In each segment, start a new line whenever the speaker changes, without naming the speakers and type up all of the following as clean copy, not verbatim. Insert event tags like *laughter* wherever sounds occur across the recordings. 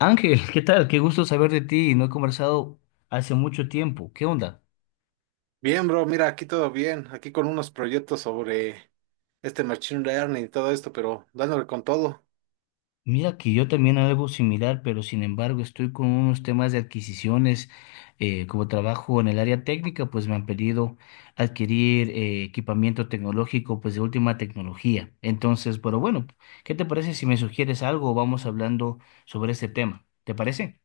Ángel, ¿qué tal? Qué gusto saber de ti. No he conversado hace mucho tiempo. ¿Qué onda?
Bien, bro, mira, aquí todo bien, aquí con unos proyectos sobre machine learning y todo esto, pero dándole con todo.
Mira que yo también algo similar, pero sin embargo estoy con unos temas de adquisiciones. Como trabajo en el área técnica, pues me han pedido adquirir equipamiento tecnológico, pues de última tecnología. Entonces, pero bueno, ¿qué te parece si me sugieres algo vamos hablando sobre este tema? ¿Te parece?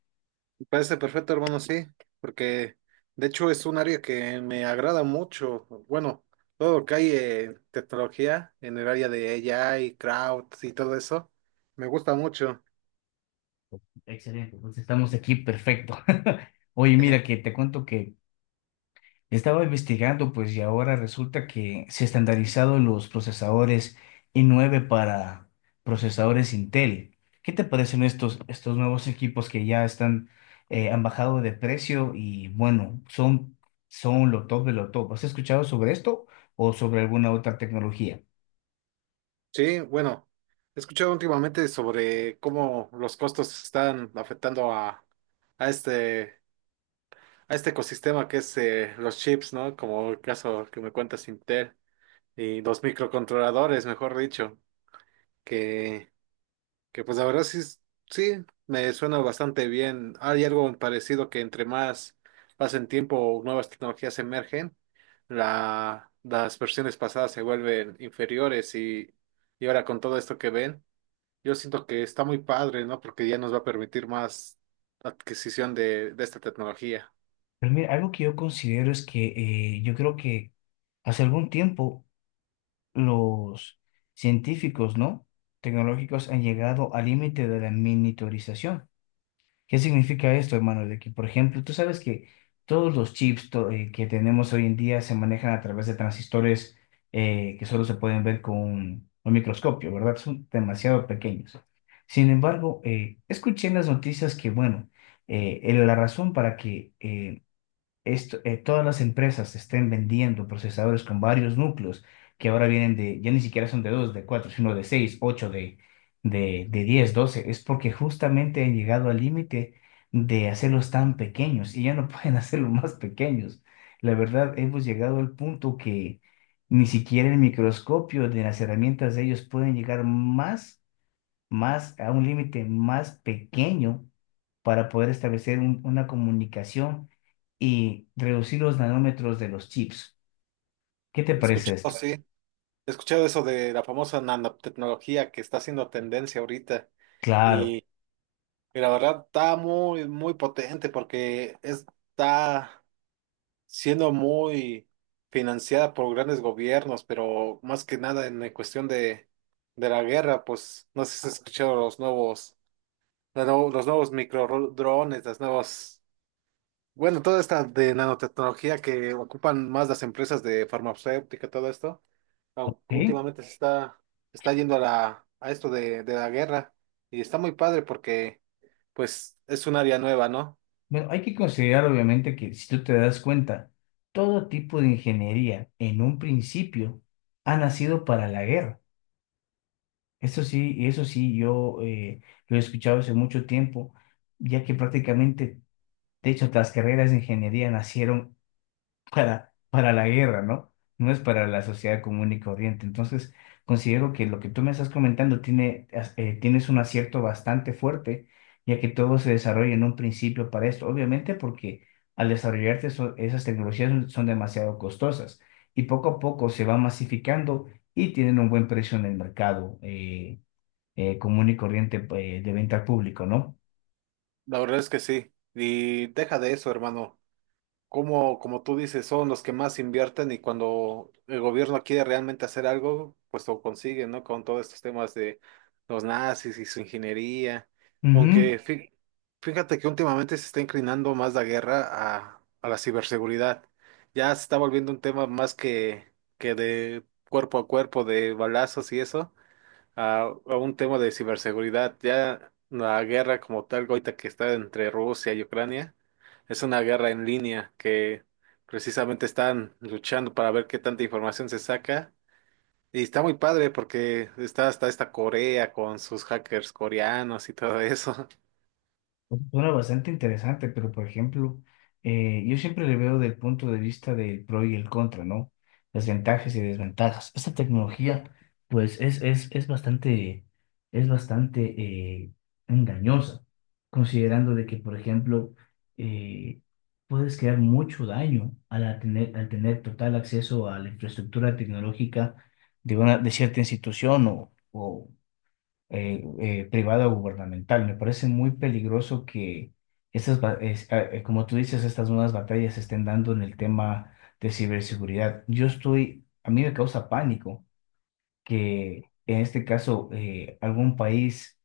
Me parece perfecto, hermano, sí, porque de hecho es un área que me agrada mucho. Bueno, todo lo que hay en tecnología en el área de AI, crowd y todo eso, me gusta mucho.
Excelente, pues estamos aquí, perfecto. *laughs* Oye,
Eh,
mira que te cuento que... Estaba investigando, pues, y ahora resulta que se estandarizaron los procesadores i9 para procesadores Intel. ¿Qué te parecen estos nuevos equipos que ya están, han bajado de precio y, bueno, son lo top de lo top? ¿Has escuchado sobre esto o sobre alguna otra tecnología?
Sí, bueno, he escuchado últimamente sobre cómo los costos están afectando a este. a este ecosistema que es los chips, ¿no? Como el caso que me cuentas Intel y los microcontroladores, mejor dicho, que, que pues la verdad sí, sí, me suena bastante bien. Hay algo parecido que entre más pasen tiempo, nuevas tecnologías emergen, las versiones pasadas se vuelven inferiores y ahora con todo esto que ven, yo siento que está muy padre, ¿no? Porque ya nos va a permitir más adquisición de esta tecnología.
Pero mira, algo que yo considero es que yo creo que hace algún tiempo los científicos, ¿no?, tecnológicos han llegado al límite de la miniaturización. ¿Qué significa esto, hermano? De que, por ejemplo, tú sabes que todos los chips que tenemos hoy en día se manejan a través de transistores que solo se pueden ver con un microscopio, ¿verdad? Son demasiado pequeños. Sin embargo, escuché en las noticias que, bueno, la razón para que esto, todas las empresas estén vendiendo procesadores con varios núcleos que ahora vienen de, ya ni siquiera son de 2 de 4 sino de 6 8 de 10 12 es porque justamente han llegado al límite de hacerlos tan pequeños y ya no *laughs* pueden hacerlos más pequeños. La verdad, hemos llegado al punto que ni siquiera el microscopio de las herramientas de ellos pueden llegar más a un límite más pequeño para poder establecer una comunicación y reducir los nanómetros de los chips. ¿Qué te parece
Escuchado,
esto?
sí. He escuchado eso de la famosa nanotecnología que está haciendo tendencia ahorita
Claro.
y, y la verdad está muy, muy potente porque está siendo muy financiada por grandes gobiernos, pero más que nada en la cuestión de la guerra, pues no sé si has escuchado los nuevos microdrones, las nuevas, bueno, toda esta de nanotecnología que ocupan más las empresas de farmacéutica, todo esto aunque
¿Sí?
últimamente se está yendo a a esto de la guerra y está muy padre porque pues es un área nueva, ¿no?
Bueno, hay que considerar obviamente que si tú te das cuenta, todo tipo de ingeniería en un principio ha nacido para la guerra. Esto sí, y eso sí, yo lo he escuchado hace mucho tiempo, ya que prácticamente, de hecho, las carreras de ingeniería nacieron para la guerra, ¿no? No es para la sociedad común y corriente. Entonces, considero que lo que tú me estás comentando tiene, tienes un acierto bastante fuerte, ya que todo se desarrolla en un principio para esto. Obviamente porque al desarrollarse esas tecnologías son demasiado costosas y poco a poco se va masificando y tienen un buen precio en el mercado común y corriente de venta al público, ¿no?
La verdad es que sí. Y deja de eso, hermano. Como tú dices, son los que más invierten y cuando el gobierno quiere realmente hacer algo, pues lo consiguen, ¿no? Con todos estos temas de los nazis y su ingeniería.
Ujú.
Sí, fíjate que últimamente se está inclinando más la guerra a la ciberseguridad. Ya se está volviendo un tema más que de cuerpo a cuerpo, de balazos y eso, a un tema de ciberseguridad. Ya la guerra como tal, ahorita que está entre Rusia y Ucrania, es una guerra en línea que precisamente están luchando para ver qué tanta información se saca. Y está muy padre porque está hasta esta Corea con sus hackers coreanos y todo eso.
Suena bastante interesante, pero por ejemplo, yo siempre le veo del punto de vista del pro y el contra, ¿no? Las ventajas y desventajas. Esta tecnología, pues, es bastante engañosa, considerando de que, por ejemplo, eh, puedes crear mucho daño al tener total acceso a la infraestructura tecnológica de cierta institución o privada o gubernamental. Me parece muy peligroso que estas, ba- es- ah, como tú dices, estas nuevas batallas se estén dando en el tema de ciberseguridad. A mí me causa pánico que en este caso algún país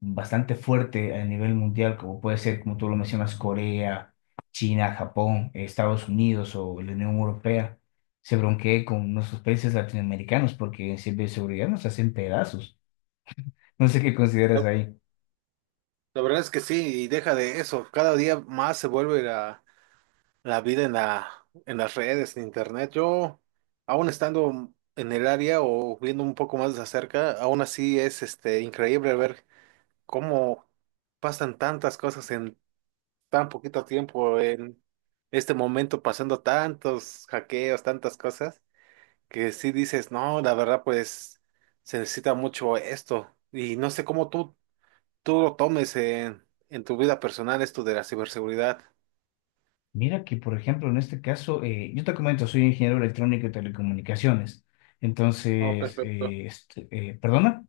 bastante fuerte a nivel mundial, como puede ser, como tú lo mencionas, Corea, China, Japón, Estados Unidos o la Unión Europea, se bronquee con nuestros países latinoamericanos porque en ciberseguridad nos hacen pedazos. No sé qué
*laughs*
consideras
La
ahí.
la verdad es que sí, y deja de eso, cada día más se vuelve la vida en en las redes, en internet. Yo, aún estando en el área o viendo un poco más de cerca, aún así es increíble ver cómo pasan tantas cosas en tan poquito tiempo, en este momento pasando tantos hackeos, tantas cosas, que sí dices, no, la verdad, pues se necesita mucho esto. Y no sé cómo tú lo tomes en tu vida personal, esto de la ciberseguridad.
Mira que, por ejemplo, en este caso, yo te comento, soy ingeniero electrónico y telecomunicaciones.
Oh,
Entonces,
perfecto.
¿perdona?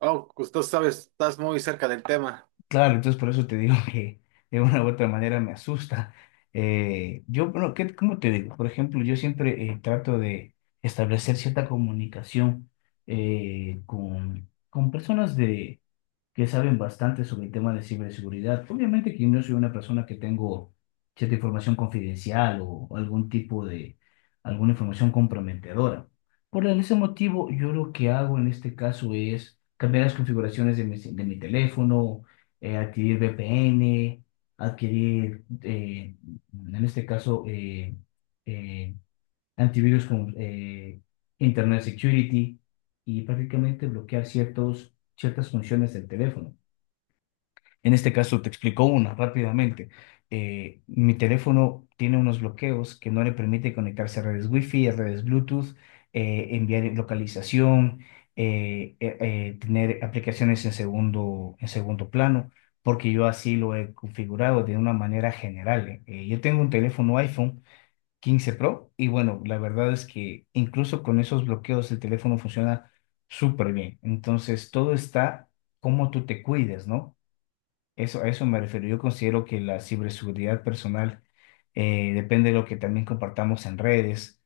Oh, pues tú sabes, estás muy cerca del tema.
Claro, entonces por eso te digo *laughs* que de una u otra manera me asusta. Yo, bueno, ¿cómo te digo? Por ejemplo, yo siempre trato de establecer cierta comunicación con personas de que saben bastante sobre el tema de ciberseguridad. Obviamente que no soy una persona que tengo cierta información confidencial o algún tipo de, alguna información comprometedora. Por ese motivo, yo lo que hago en este caso es cambiar las configuraciones de de mi teléfono, adquirir VPN, adquirir, en este caso, eh, antivirus con Internet Security y prácticamente bloquear ciertas funciones del teléfono. En este caso, te explico una rápidamente. Mi teléfono tiene unos bloqueos que no le permite conectarse a redes Wi-Fi, a redes Bluetooth, enviar localización, tener aplicaciones en segundo plano, porque yo así lo he configurado de una manera general. Yo tengo un teléfono iPhone 15 Pro y bueno, la verdad es que incluso con esos bloqueos el teléfono funciona súper bien. Entonces, todo está como tú te cuides, ¿no? Eso, a eso me refiero. Yo considero que la ciberseguridad personal depende de lo que también compartamos en redes,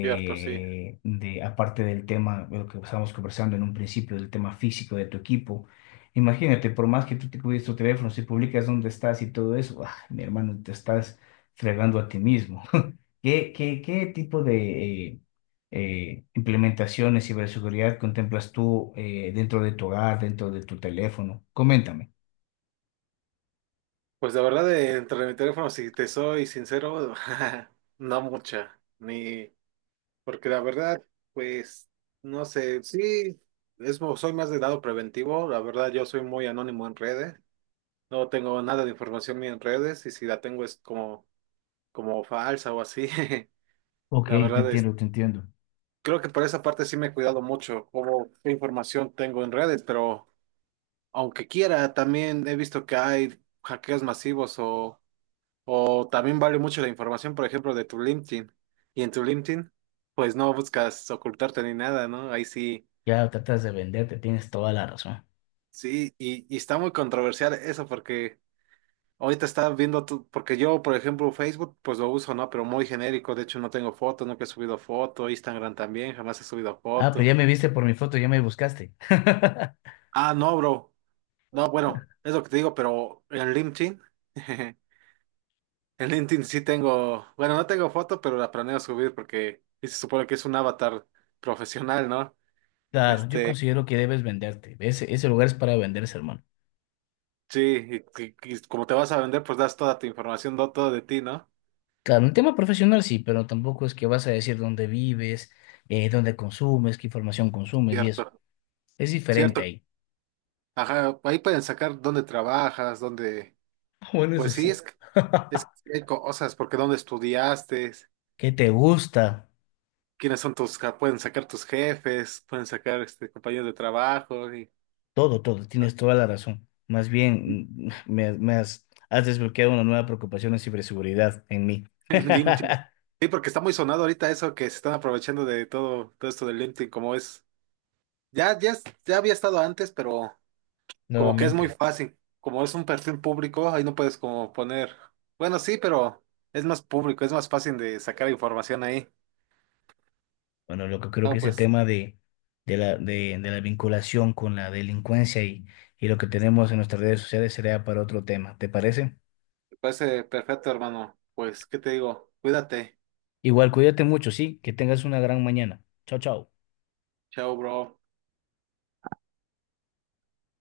Cierto, sí.
de- aparte del tema, de lo que estábamos conversando en un principio, del tema físico de tu equipo. Imagínate, por más que tú te cuides tu teléfono, si publicas dónde estás y todo eso, ah, mi hermano, te estás fregando a ti mismo. *laughs* ¿Qué tipo de implementaciones de ciberseguridad contemplas tú dentro de tu hogar, dentro de tu teléfono? Coméntame.
Pues la verdad, entre mi teléfono, si te soy sincero, *laughs* no mucha, ni, porque la verdad, pues, no sé, sí, es, soy más de lado preventivo, la verdad, yo soy muy anónimo en redes, no tengo nada de información mía en redes, y si la tengo es como, como falsa o así. *laughs*
Ok,
La
te
verdad es,
entiendo, te entiendo.
creo que por esa parte sí me he cuidado mucho, como qué información tengo en redes, pero aunque quiera, también he visto que hay hackeos masivos o también vale mucho la información, por ejemplo, de tu LinkedIn. Y en tu LinkedIn, pues no buscas ocultarte ni nada, ¿no? Ahí sí,
Ya tratas de venderte, tienes toda la razón.
sí, y está muy controversial eso porque ahorita está viendo tú, porque yo, por ejemplo, Facebook, pues lo uso, ¿no? Pero muy genérico, de hecho no tengo foto, nunca he subido foto, Instagram también, jamás he subido
Ah, pero
foto.
ya me viste por mi foto, ya me buscaste. *laughs*
Ah, no, bro. No, bueno, es lo que te digo, pero en LinkedIn. *laughs* En LinkedIn sí tengo, bueno, no tengo foto, pero la planeo subir porque y se supone que es un avatar profesional, ¿no?
Claro, yo
Este,
considero que debes venderte. Ese lugar es para venderse, hermano.
sí, y como te vas a vender, pues das toda tu información, todo de ti, ¿no?
Claro, un tema profesional sí, pero tampoco es que vas a decir dónde vives, dónde consumes, qué información consumes y eso.
Cierto,
Es diferente
cierto.
ahí.
Ajá, ahí pueden sacar dónde trabajas, dónde,
*laughs* Bueno,
pues
eso
sí,
sí. *laughs*
es que hay cosas, porque dónde estudiaste,
¿Qué te gusta?
quiénes son tus, pueden sacar tus jefes, pueden sacar compañeros de trabajo, y
Todo, todo, tienes toda la razón. Más bien, me has, has desbloqueado una nueva preocupación en ciberseguridad en mí.
*laughs* en LinkedIn.
*laughs*
Sí, porque está muy sonado ahorita eso que se están aprovechando de todo, todo esto del LinkedIn, como es. Ya había estado antes, pero como que es muy
Nuevamente.
fácil. Como es un perfil público, ahí no puedes como poner. Bueno, sí, pero es más público, es más fácil de sacar información ahí.
Bueno, lo que creo
No,
que ese
pues,
tema de la vinculación con la delincuencia y lo que tenemos en nuestras redes sociales sería para otro tema, ¿te parece?
me parece perfecto, hermano. Pues, ¿qué te digo? Cuídate.
Igual, cuídate mucho, sí, que tengas una gran mañana. Chao, chao.
Chao, bro.